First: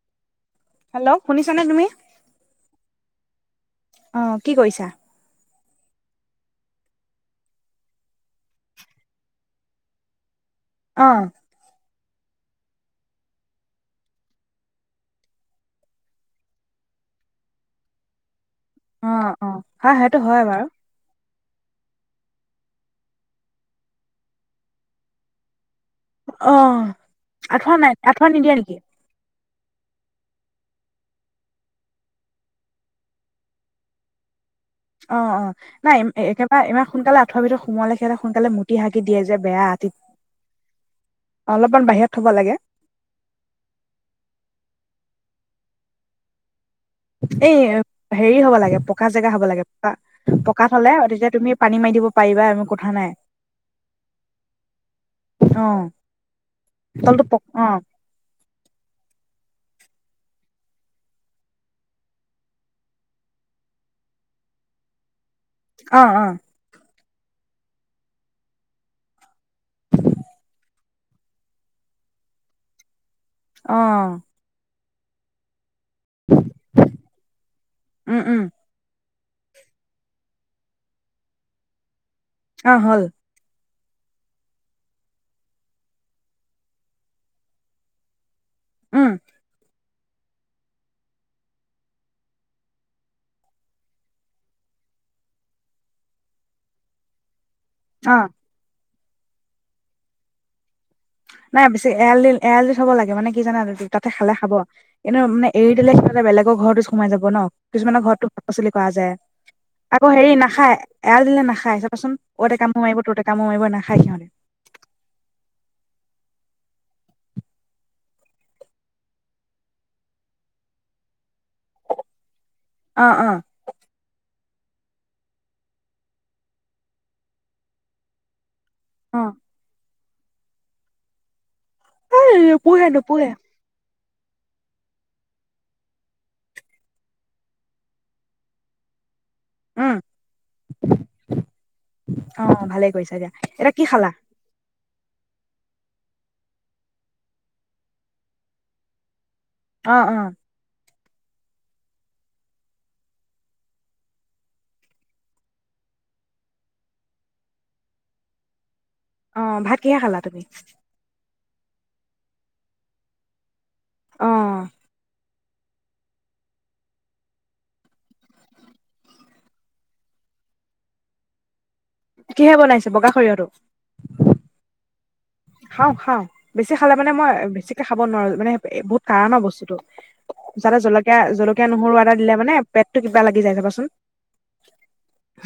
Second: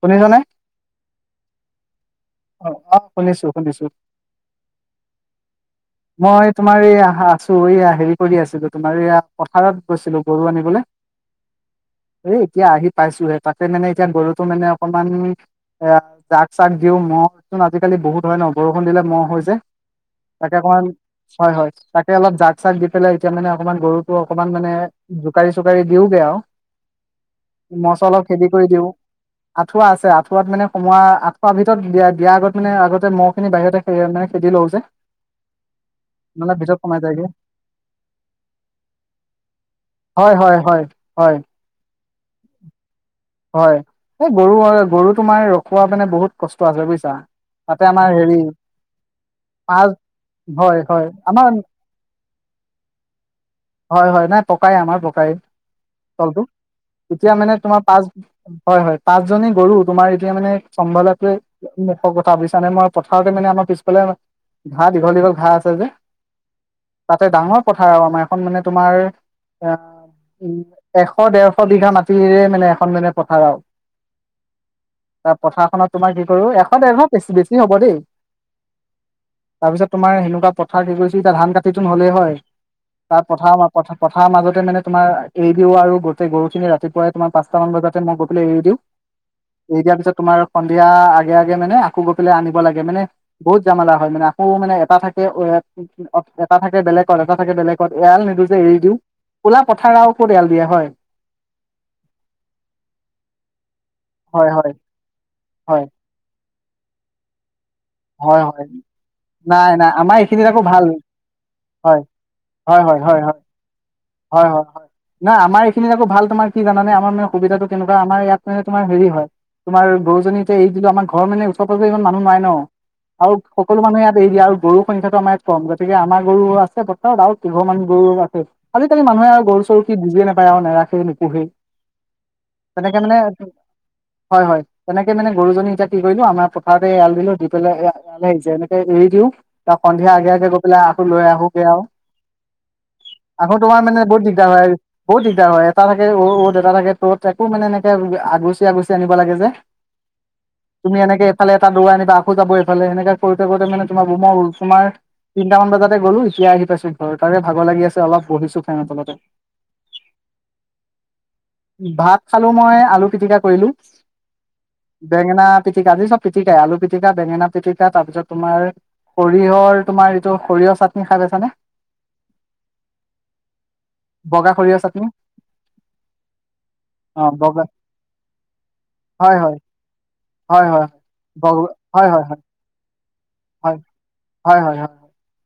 শুনিছনে। হেল্ল' শুনিছানে তুমি? অ অ শুনিছো। শুনিছো। অ কি কৰিছা? মই তোমাৰ এইয়া আছো এইয়া হেৰি কৰি আছিলো তোমাৰ এইয়া পথাৰত গৈছিলো। গৰু আনিবলৈ। অ' এই এতিয়া আহি পাইছোহে তাতে মানে এতিয়া গৰুটো মানে অকমান এ জাক চাগ দিও ম'হ। ম'হ আজিকালি বহুত হয় নহ। বৰষুণ দিলে ম'হ অ' হৈ অ' যে হয় সেইটো হয় তাকে বাৰু। অকণমান হয় হয় তাকে অলপ জাক চাগ দি পেলাই এতিয়া মানে অকমান গৰুটো অকমান মানে জোকাৰি চোকাৰি দিওঁগে আৰু অ' আঁঠুৱা নাই ম'হ চহ অলপ আঁঠুৱা খেদি নিদিয়ে কৰি নেকি? দিওঁ। আঠুৱা আছে আঁঠুৱাৰ মানে সোমোৱা আঁঠুৱাৰ ভিতৰত দিয়াই দিয়াৰ আগত মানে আগতে মহ খিনি বাহিৰতে মে খেদি লও। যে অ অ নাই নহ'লে একেবাৰে ভিতৰত ইমান সোমাই যায়গে। সোনকালে আঠুৱা ভিতৰত সোমোৱালে সিহতে সোনকালে মুতি হাগি দিয়ে যে বেয়া অতি হয় হয় হয় হয় অলপমান বাহিৰত থ'ব লাগে। হয় এই গৰু গৰু তোমাৰ ৰখোৱা মানে বহুত কষ্ট আছে। বুজিছা এই তাতে আমাৰ হেৰি হ'ব লাগে পকা জেগা হ'ব লাগে পাঁচ পকাত হয় হ'লে হয় তেতিয়া আমাৰ তুমি পানী মাৰি দিব। পাৰিবা একো কথা নাই। হয় হয় নাই পকাই আমাৰ পকাই অ' তলটো তলটো এতিয়া পক মানে অ' তোমাৰ পাচ হয় হয়। পাঁচজনী গৰু তোমাৰ এতিয়া মানে চম্ভলাটো মুখৰ কথা বুজিছা নে মই পথাৰতে মানে আমাৰ পিছফালে ঘা দীঘল দীঘল। ঘা আছে যে অ' অ' তাতে ডাঙৰ পথাৰ আৰু আমাৰ এখন মানে তোমাৰ অ উ এশ দেৰশ বিঘা মাটিৰে মানে এখন মানে। পথাৰ আৰু অহ। তাৰ পথাৰখনত তোমাৰ কি কৰো এশ ডেৰশ বেছি বেছি হ'ব দেই। উম উম তাৰ পিছত তোমাৰ এনেকুৱা পথাৰ কি কৰিছে এতিয়া ধান কাটি তো নহ'লেই হয়। অহ হ'ল। [unintelligible] পথৰ মাজতে মানে তোমাৰ এৰিদিও আৰু গোটেই গৰুখিনি ৰাতিপুৱাই তোমাৰ পাঁচটা মান বজা মই হলে এৰিদিও। উম এৰি দিয়াৰ পিছত তোমাৰ সন্ধিয়া আগে আগে মানে আকৌ গৈ পেলাই আনিব লাগে। মানে বহুত জামেলা হয়। আকৌ মানে এটা থাকে এ, এটা থাকে বেলেগত, এটা থাকে বেলেগ কত অ' এৰাল নিদিওঁ যে এৰি দিওঁ। কোলা পথাৰআয়ো কত এয়াল দিয়া হয়। নাই বেছি এৰাল দি এৰাল দি থ'ব লাগে মানে কি জানা, তাতে খালে হয় খাব। হয় কিন্তু মানে এৰি হয় দিলে সিহঁতে বেলেগ আকৌ ঘৰতোত সোমাই যাব ন। কিছুমানৰ ঘৰতটো হয় শাক হয় পাচলি কৰা নাই নাই যায় আকৌ আমাৰ হেৰি এইখিনিত আকৌ নাখায়। ভাল এৰাল দিলে নাখায়। হয় চাবাচোন, অত কামোৰ হয় মাৰিব, হয় হয় তত হয় কামোৰ মাৰিব, নাখায় হয় হয় হয় সিহঁতে। নাই আমাৰ এইখিনিত আকৌ ভাল তোমাৰ কি জানানে, আমাৰমে অসুবিধাটো কেনেকুৱা? আমাৰ ইয়াত মানে তোমাৰ হেৰি হয়, তোমাৰ গৰুজনী যে এৰি দিলোঁ। আমাৰ ঘৰ মানে ওচৰ পাজৰৰ ইমান মানুহ নাই ন। অ অ আৰু সকলো মানুহে ইয়াত এৰি আৰু গৰুৰ সংখ্যাটো আম ইাত কম গতিকে আমাৰ গৰুও আছে বতৰত আৰু কেইঘৰমান গৰুও আছে। আজি কালি অ মানুহে আৰু গৰু চৰু সি বুজিয়ে নাপায় আৰু নেৰাখে নুপূহেই। অ' নুপূহে নুপুহে। হয় হয় তেনেকে মানে গৰুজনী এতিয়া কি কৰিলো আমাৰ পথাৰতে এৰাল দিলো পেলাই [unintelligible] এইয়ালে আহিছে অনেকে এৰিদিও। ত' উম সন্ধিয়া আগে আগে গৈ পেলাই আকৌ লৈ আহোঁগৈ আৰু। অ ভালে কৰিছা দিয়া আকৌ এতিয়া তোমাৰ কি মানে খালা বহুত দিগদাৰ হয়, বহুত দিগদাৰ হয়। এটা থাকে এ অ-অদ এটা থাকে ত'ত একো মানে এনেকে আগুচি আগুচি আনিব লাগে যে। অ', অ। তুমি এনেকেফালে এটা দৰ আনিবা কো যাব এইফালে এনেকৈ কৰোঁতে কৰোঁতে মানে তোমাৰ [unintelligible] তিনটা মান বাজি গলো এতিয়া আহি পাইছোঁ ঘৰ। তাৰে ভাগৰ লাগি আছে, অলপ বহিছোঁ। অ', ভাত কিহে খালা তুমি? ভাত খালো মই আলু পিতিকা কৰিলো। অ বেঙেনা পিটিকা আজি চব পিটিকা আলু পি পিটিকা বেঙেনা পিটিকা তাৰ পিছত তোমাৰ সৰিয়হৰ তোমাৰ এইটো সৰিয়হ চাটনি খাই বাইছানে? কিহে বনাইছে বগা সৰিয়হটো? বগা সৰিয়হ চাটনি খাও খাও বেছি খালে মানে অ' মই বগা বেছিকে খাব নোৱাৰো মানে বহুত কাৰা ন হয় হয় বস্তুতটো, হয় যাতে হয় জলকীয়া হয় জলকীয়া নহ মোৰ হয় হয় আদা হয় হয় দিলে মানে পেট হয় হয় হয় হয়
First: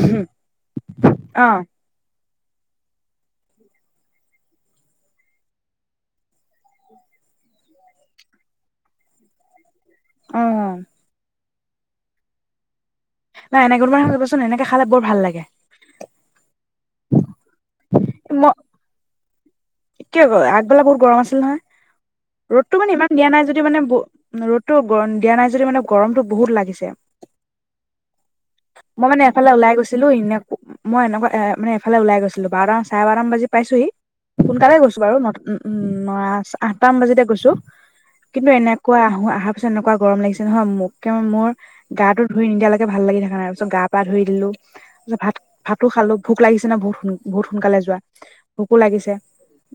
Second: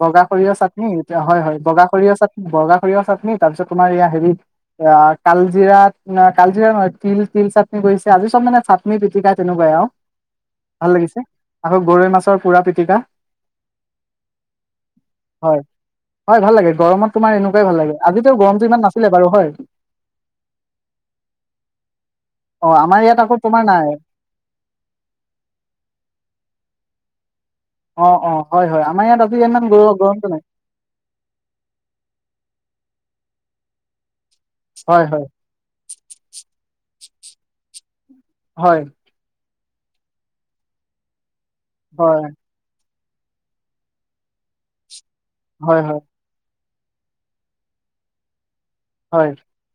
বগা সৰিয়হ চাটনিতিয়া হয় অ হয় বগা সৰিয়হ চাটনি বগা সৰিয়হ চাটনি তাৰ পিছত তোমাৰ হেৰি কালজিৰা কালজিৰা নহয় তিল তিল চাটনি কৰিছে আজি চব মানে চাটনি পিটিকা তেনেকুৱাই আৰু অ ভাল লাগিছে আকৌ গৰৈ মাছৰ পুৰা পিটিকা টিকা নাই এনেক তোমাৰ খাবচোন এনেকে খালে বৰ ভাল লাগে হয় হয় ভাল লাগে গৰমত তোমাৰ এনেকুৱাই ভালাগে আজিতো গৰমটো ইমান নাছিলে বাৰু হয় এক আগবেলা বহুত গৰম আছিল নহয় অ ৰ'দতটো মানে আমাৰ ইমান ইয়াত দিয়া আকৌ নাই তোমাৰ যদিও মানে ৰ'দতটো দিয়া নাই যদি মানে গৰমতটো বহুত লাগিছে অ অ হয় হয় আমাৰ মই ইয়াত মানে আজি এফালে ইমান ওলাই গৰ গৈছিলো গৰমটো এনে নাই মই এনেকুৱা এ মানে এফালে ওলাই গৈছিলো বাৰ চাৰে বাৰমান বাজি পাইছোহি সোনকালে গৈছো হয় বাৰু হয় ন উম ন আঠটা মান বাজিতে গৈছো কিন্তু হয় এনেকুৱা আহো আহা তত এনেকুৱা গৰম লাগিছে নহয় মোক মোৰ গাটো হয় ধুই নিদিয়া লাগে ভাল লাগি থাকা নাই তাপাচত [unintelligible] গা পা ধুই দিলো ভাত হয় ভাতো হয় খালো ভোক লাগিছে ি বহুত বহুত সোনকালে যোৱা ভোকো লাগিছে হয়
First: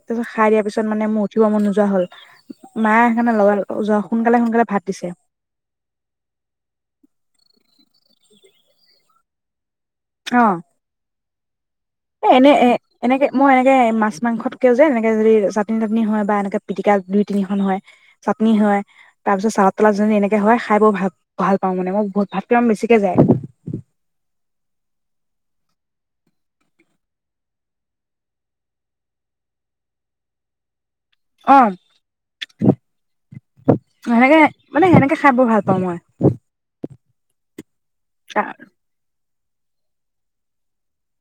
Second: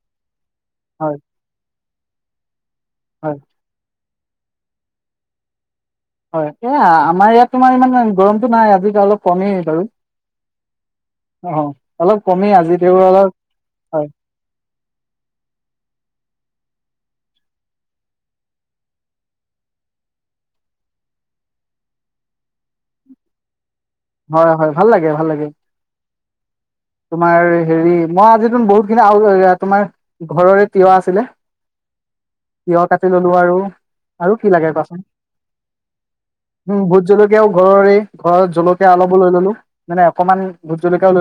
তাৰপিছত খাই দিয়া পিছত মানে হয় মোৰ উঠিব মন নোযোৱা হ'ল [inaudible] মাহ সেইকাৰণে হয় লগাল য সোনকালে সোনকালে ভাত দিছে হয় এ আমাৰ ইয়াত তোমাৰ ইমান গৰমতটো নাই আজি এতিয়া অলপ কমেই বাৰু অ অ অলপ এ এনে কমেই এ আজি তেওঁ এনেকে অলপ মই এনেকে হয় মাছ মাংসত ক যে এনেকে যদি চাটনি তাটনি হয় বা এনেকে পিটিকা দুই তিনিখন হয় চাটনি হয় তাৰ পিছত চালাদ তালাদ যদি এনেকে হয় খাই বৰ ভাল ভাল পাওঁ মানে মই বহুত ভাতকে বেছিকে যায় হয় হয় ভাল লাগে ভাল লাগে তোমাৰ হেৰি মই আজ তুম বহুতখিনি তোমাৰ ঘৰৰে তিয় আছিলে অ তিয়হ কাটি ললো আৰু আৰু সেনেকে কি লাগে মানে কোৱাচোন সেনেকে খাই বৰ ভাল পাওঁ মই উ বহুত কেতিৱাও ঘৰৰে ঘৰত জলত মানে অকমান ভূট জলকীয়া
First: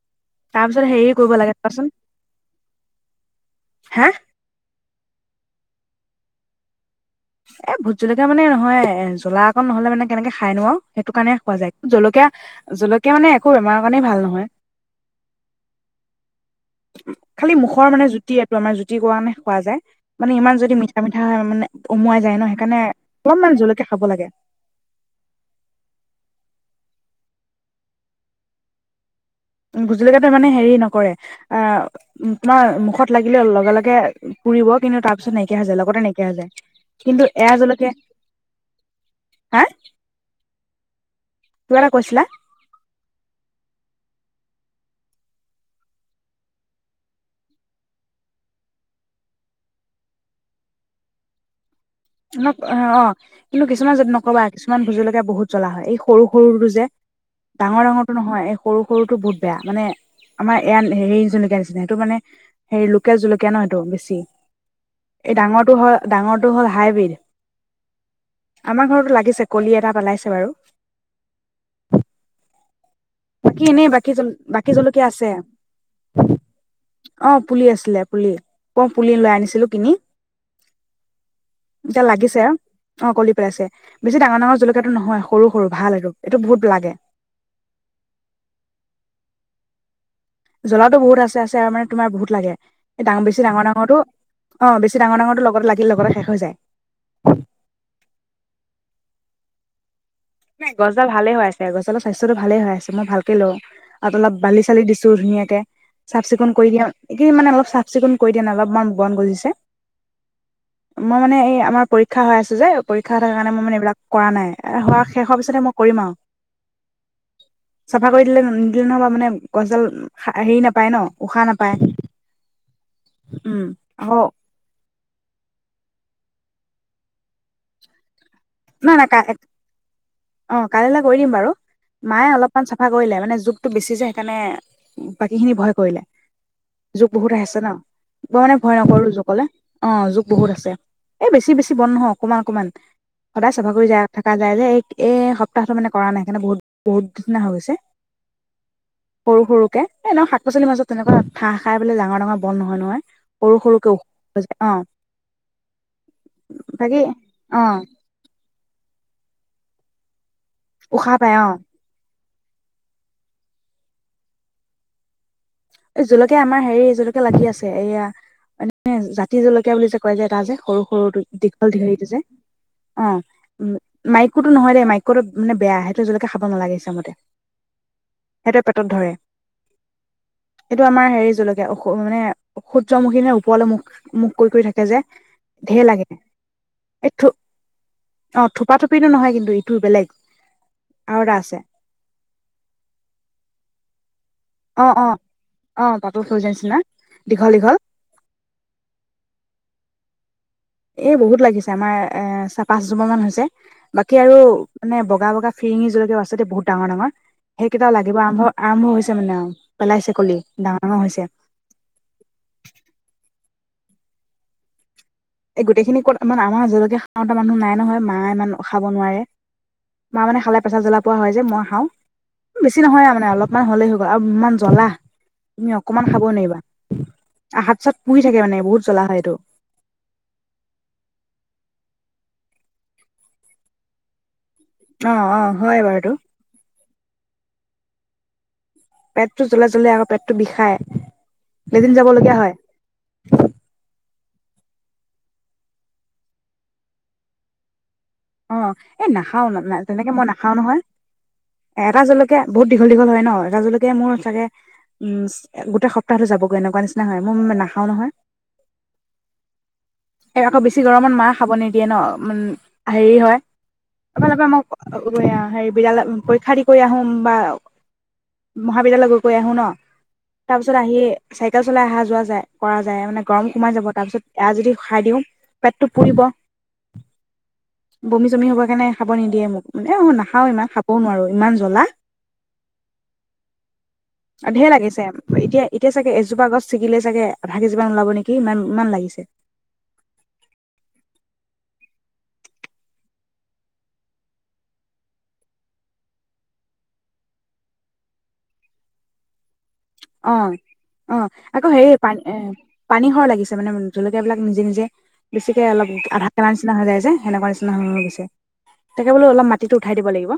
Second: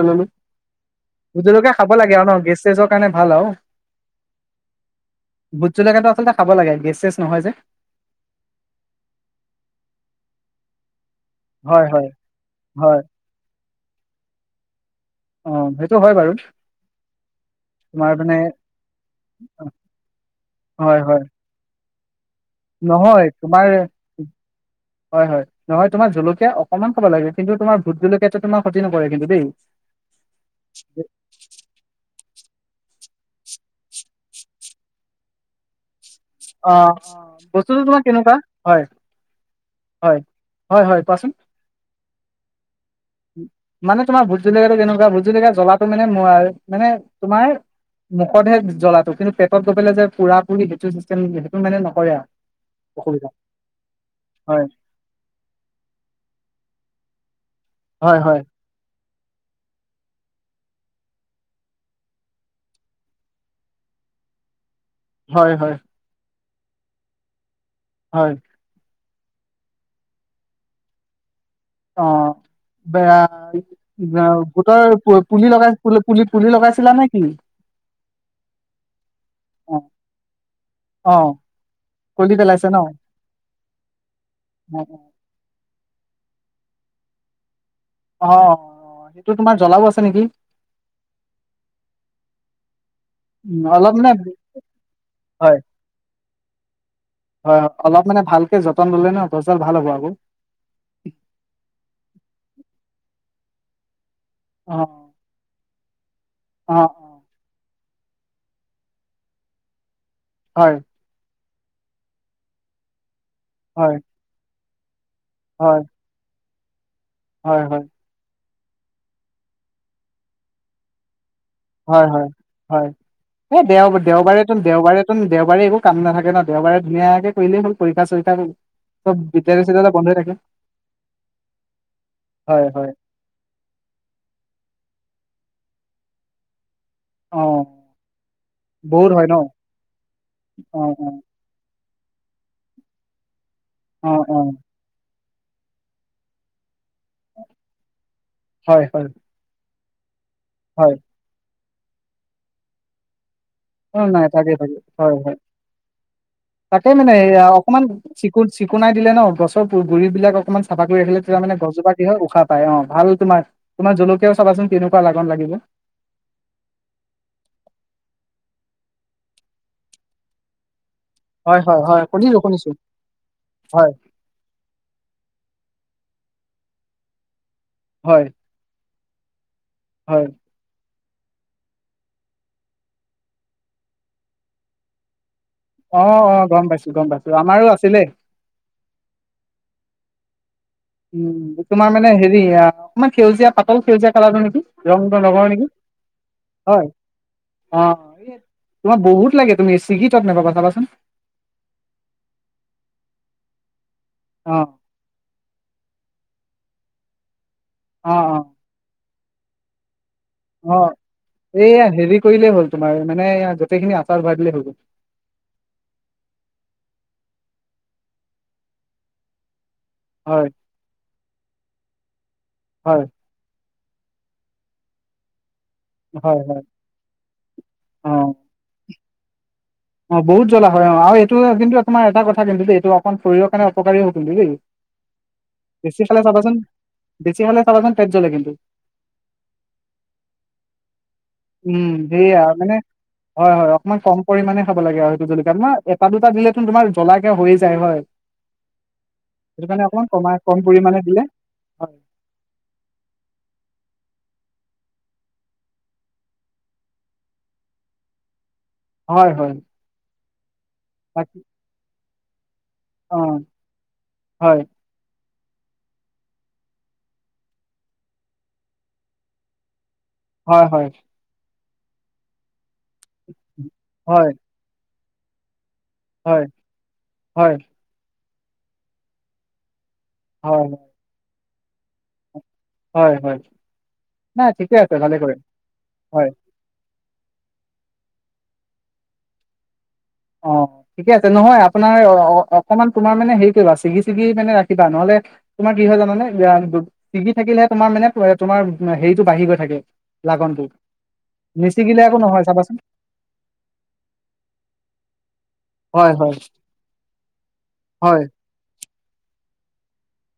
তাৰ পিছত হেৰি কৰিব লাগে ভূদলকীয়া কোৱাচোন খাব লাগে আৰু ন গেষ্ট চেছৰ কাৰণে ভাল আৰু হা ভুট জলকাটো [unintelligible] আচলতে খাব লাগে গে এ', ভোট জলকীয়া মানে নহয় এ', জ্বলা অকণ নহলে মানে কেনেকে খাই নো আৰু সেইটো কাৰণে খোৱা হয় যায় হয় জলকীয়া- হয় -জলকীয়া মানে একো বেমাৰ, মানে ভাল নহয়। অ', সেইটো হয় বাৰু। খালি মুখৰ মানে জুতি এইটো আমাৰ জুতিৰ কৰাণে খোৱা যায়, মানে ইমান যদি মিঠা -মিঠা হয় মানে উম ', মই, নহয় তোমাৰ হয়- হয় -নহয় তোমাৰ জলকীয়া অক, অণমান খাব লাগে কিন্তু তোমাৰ ভোট জলকীয়াতো তোমাৰ ক্ষতি নকৰে। কিন্তু দেই। ভোটজলকিয়াতো মানে হেৰি নকৰে আহ', তোমাৰ মুখত লাগিলে লগে- লগে, পুৰিব কিন্তু তাৰপিছত নাইকিয়া হৈ যায় লগতে নাই, অ', বস্তুটো তোমাৰ কেনেকুৱা হয়', হা -হয় ', -হয়', হয়, কোৱাচোন কিবা এটা কৈছিলা মানে তোমাৰ বুজি, ভোটজলকীয়াতো কেনেকুৱা ভুট জলকীয়া জ্বলাটো মানে ম, তুমাৰ মুখতহে জ্বলাটো কিন্তু পেটত গৈ পেলাই যে পুৰা -পুৰি সেইটো চিষ্টে, [unintelligible] অ', অসুবিধা কিন্তু কিছুমান যদি নকবা হয় কিছুমান ভুটজলকীয়া বহুত জ্বলা হয় এই সৰু -সৰুটো যে, ডাঙৰ- ডাঙৰটো হয় হয় নহয়, এই সৰু - সৰু, সেতু বহুত বেয়া মানে আমাৰ এয়া হেৰি জলকীয়া নিচিনা সেইটো মানে হেৰি লোকেল জলকীয়া ন', সেইটো বেছি এই ডাঙৰটো হয় ডাঙৰ হয়। হাইব্ৰিড। হয় আমাৰ ঘৰতো লাগ, দিছে কলি এটা পেলাইছে বাৰু। অহ ', বাকী এনেই বাকী, বাকী জলকীয়া আছে পুলি লগাই পুলি পুলি লগাইছিলা নে কি অ', পুলি আছিলে পুলি প পুলি লৈ আনিছিলো অ কিনি। অ এতিয়া কলি লাগিছে পেলাইছে ন অ', কলি পেলাইছে বেছি ডাঙৰ -ডাঙৰ অ জলকীয়াটো নহয় সৰু- -সৰু ভাল আৰু। এইটো বহুত লাগে। অ', সেইটো তোমাৰ জ্বলাও আছে নেকি? জ্বলাটো বহুত আছে- আছে আৰু মানে তোমাৰ বহুত লাগে ডাঙৰ বেছি উম ডাঙৰ- অলপ -ডাঙৰটো মানে অ ', বেছি ডাঙৰ -ডাঙৰটো হয় লগত লাগিল লগতে শেষ হৈ যায়। হয় হয় অলপ মানে ভালকে যতন ললে ন গছডাল ভাল হব আকৌ। নাই গছডাল ভালে হৈ আছে গছডালৰ স্বাস্থ্যয়টো ভালে হৈ আছে মই ভালকে লওঁ। তাত অলপ বালি- অ চালি দিছো ধুনীয়াকে। চাফ- চিকুণ কৰি অ অ দিওঁ এক মানে অলপ চা, চাফ -চিকুণ কৰি দিয়া নাই অলপমান বন গজিছে। হয় মই মানে এইয়া, আমাৰ পৰীক্ষা হৈ আছে যে, শিক্ষা থাকাৰ কাৰণে মই মে এইবিলাক হয় কৰা নাই। এ, হোৱা খিনি, শেষ হোৱা পিছতে মই হয় কৰিম আৰু। হয় হয় চাফা কৰি দিলে নহ'বা মানে গছডাল হেৰি নাপায় ন। উশাহ নাপায় হয় হয়- হয়, এই উম দেও আকৌ দেওবাৰেতোন- দেওবাৰেতোন দেওবাৰে একো কাম নাথাকে ন। দেওবাৰে ধুনীয়াকে কৰিলে হ'ল, পৰীক্ষ্যা চ নাই নাই কা এ থাকে অ' কাইলেলে কৰি দিম বাৰু মায়ে অলপমান হয় চাফা হয় কৰিলে মানে জুখটো বেছি যে সেইকাৰণে বাকী খিনি ভয় কৰিলে। যুক বহুত অ আহিছে ন, মই মানে ভয় নকৰো বহুত হয় ন যুকলে, অঁ যোক বহুত আছে, অ অ এই বেছি বেছি বন্দ নহওঁ অকমান অকমান। সদায় চাফা কৰি যায় অ থকা অ যায় যে, এই এ তাৰপাছত মানে কৰা নাই, সিহতৰ বহুত বহুত [unintelligible] হৈ গৈছে, হয় হয় সৰু সৰুকে। এনেও শাক পচলি মাজত হয় তেনেকোৱা [unintelligible] খাই পেলাই ডাঙৰ-ডাঙৰ বন্ধ নহয়- নহয়। সৰু সৰুকে অঁ নাই হৈ তাকে- যায় অ তাকে হয় হয়, তাকে বাকী মানে এই আ অ অকমান চিকুণ চিকুণাই দিলে ন গছৰ গুৰি বিলাকক অকমান চাফা কৰি উশাহ ৰাখিলে পাই তেতিয়া অ মানে গছজোপা কি হয় উশাহ পায় অঁ ভাল তোমাৰ তোমাৰ জলকীয়াও চাবাচোন কেনেকুৱা লাগন লাগিব। এই জলকীয়া আমাৰ হেৰি জলকীয়া লাগি আছে এয়া মানে জাতি জলকীয়া বুলি যে কয় যে এটা যে সৰু সৰুটো হয় দীঘল হয় হয় দীঘলটো যে, শুনিছো শুনিছো অঁ উম হয়। মাইক'তো নহয় দেই মাইক' টো মানে বেয়া আহে। সেইটো জলকীয়া খাব নালাগে [unintelligible] মতে। হয় সেইটোৱে পেটত ধৰে। হয়। সেইটো আমাৰ হেৰি জলকীয়া অঁ মানে সূৰ্যমুখী নে ওপৰলৈ মুখ মুখ কৰি- কৰি থাকে যে ঢেৰ অ লাগে, অ গম পাইছো গম এই পাইছো থো আমাৰো আছিলে। অ' থোপা থোপি টো নহয় কিন্তু ইটো বেলেগ। আৰু এটা আছে উম তোমাৰ মানে হেৰি অকমান সেউজীয়া পাতল সেউজীয়া কালাৰটো নেকি, অ অ ৰংটো [unintelligible] নেকি অ পাতল সেউজীয়া নিচিনা হয় দীঘল দীঘল অ', তোমাৰ বহুত লাগে। তুমি [unintelligible] তাত নাযাবা। এ বহুত লাগিছে আমাৰ এ চাহ পাঁচ জোপা মান হৈছে। বাকী আৰু অ মানে বগা বগা ফিৰিঙি জলকীয়াও আছে দে বহুত ডাঙৰ-ডাঙৰ। সেইকেইটাও অ লাগিব অ আৰম্ভ, আৰম্ভ হৈছে। [unintelligible] ডাঙৰ অ', ডাঙৰ হৈছে এইয়া হেৰি কৰিলেই হ'ল তোমাৰ মানে এয়া সেইখিনি আচাৰত ভৰাই দিলে হ'ব। এই গোটেইখিনি ক'ত আমাৰ হাজলৈকে খাওঁতা মানুহ নাই নহয় মা ইমান খাব নোৱাৰে। মা মানে হয় খালে পেছাব জ্বলা পোৰা হয় যে মই খাওঁ, বেছি হয় নহয় মানে অলপমান হ'লেই। অ' আৰু ইমান জলা। তুমি অকমান খাব হয় হয়। নোৱাৰিবা, হাত চাত পুৰি থাকে মানে বহুত জ্বলা হয়। [unintelligible] অ'বহুত জ্বলা হয় অ' আৰু এইটো কিন্তু আপোনাৰ এটা কথা কিন্তু দেই এইটো অকণ শৰীৰৰ কাৰণে অপকাৰী হ'ব কিন্তু দেই। অ', অ', হয় বাৰু বেছি এইটো। খালে চাবাচোন বেছি হ'লে চাবাচোন পেট জ্বলে কিন্তু। পেটটো জ্বলে জ্বলেই আকৌ পেটটো বিষাই। উম্, লেট্ৰিন যাব লগীয়া সেয়া হয় মানে হয়, হয় অকমান কম। পৰিমাণে খাব লাগে অ'সেইটো জলকীয়াটো এটা দুটা দিলেতো তোমাৰ জ্বলাকে হৈয়ে যায় হয়। অ', এই নাখাও ন সেইটো কাৰণে অকণমান তেনেকে মই কমাই নাখাও কম নহয় পৰিমাণে দিলে এ হয়, এটা জলকীয়া বহুত দীঘল দীঘল হয় ন এটা জলকীয়া। মোৰ চাগে উম্ গোটেই সপ্তাহটো যাবগৈ এনেকুৱা নিচিনা হয় মই ইমান নাখাও নহয়। হয়, হয়। এ আকৌ বেছি গৰমত মায়ে বাকী খাব নিদিয়ে ন। [unintelligible] হেৰি হয়, অ', হয়, [unintelligible] হেৰি বিদ্যালয় পৰীক্ষা দি কৰি আহো বা মহাবিদ্যালয় গৈ কৰি আহো ন। হয়, তাৰপিছত হয়। আহি চাই চাইকেল চলাই অহা যোৱা যায়। কৰা যায় মানে, গৰম সোমাই যাব তাৰপিছত হয়, এয়া যদি খাই দিওঁ। পেটটো পুৰিব। হয়, হয়, হয়, বমি চমি হ'বৰ কাৰণে খাব নিদিয়ে মোক। মানে মই নাখাও হয়, ইমান খাবও নোৱাৰো। ইমান জ্বলা। হয়, হয় নাই অ'ঢেৰ ঠিকে আছে লাগিছে ভালে কৰে এতিয়া, এতিয়া চাগে হয়। এজোপা গছ ছিগিলে। চাগে ভাগি যিমান ওলাব নেকি ইমান ইমান লাগিছে। অ', িকে আছে নহয় আপোনাৰ অ' অকমান তোমাৰ মানে হেৰি কৰিবা ছিগি ছিগি মানে ৰাখিবা নহ'লে তোমাৰ কি হয় জানানে ছিগি থাকিলেহে তোমাৰ মানে তোমাৰ হেৰিটো বাঢ়ি গৈ থাকে। লাগনটো অ' অ' আকৌ হেৰি নিচিগিলে পানী নহয় চাবাচোন পানী সৰ লাগিছে মানে জলকীয়াবিলাক নিজে নিজে। বেছিকে অলপ হয় আধা হয় কেটাৰ নিচিনা হৈ যায় যে সেনেকুৱা নিচিনা হৈ হয়। গৈছে। তাকে বোলো অলপ মা ইটো উঠাই দিব লাগিব।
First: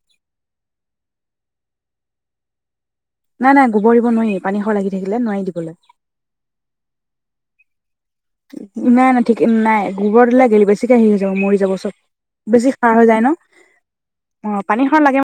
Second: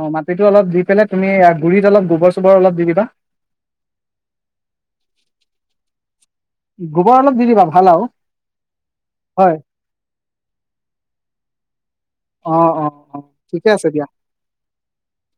অ মাটিতো অলপ দি পেললে তুমি গুৰিত অলপ গোবৰ চোবৰ অলপ দি দিবা। নাই - নাই গোবৰ দিব নোৱাৰি পানীখ লাগি থাকিলে নোৱাৰি গোবৰ অলপ দি দিবা ভাল আৰু দিবলৈ। নাই - নাই ঠিক হয় নাই গোবৰ দিলে গেল বেছিকে হেৰি হৈ যাব মৰি যাব চব অ বেছি অ সাৰ হৈ অ যায় ন ঠিকে আছে দিয়া অহ ', পানী সাৰ লাগে।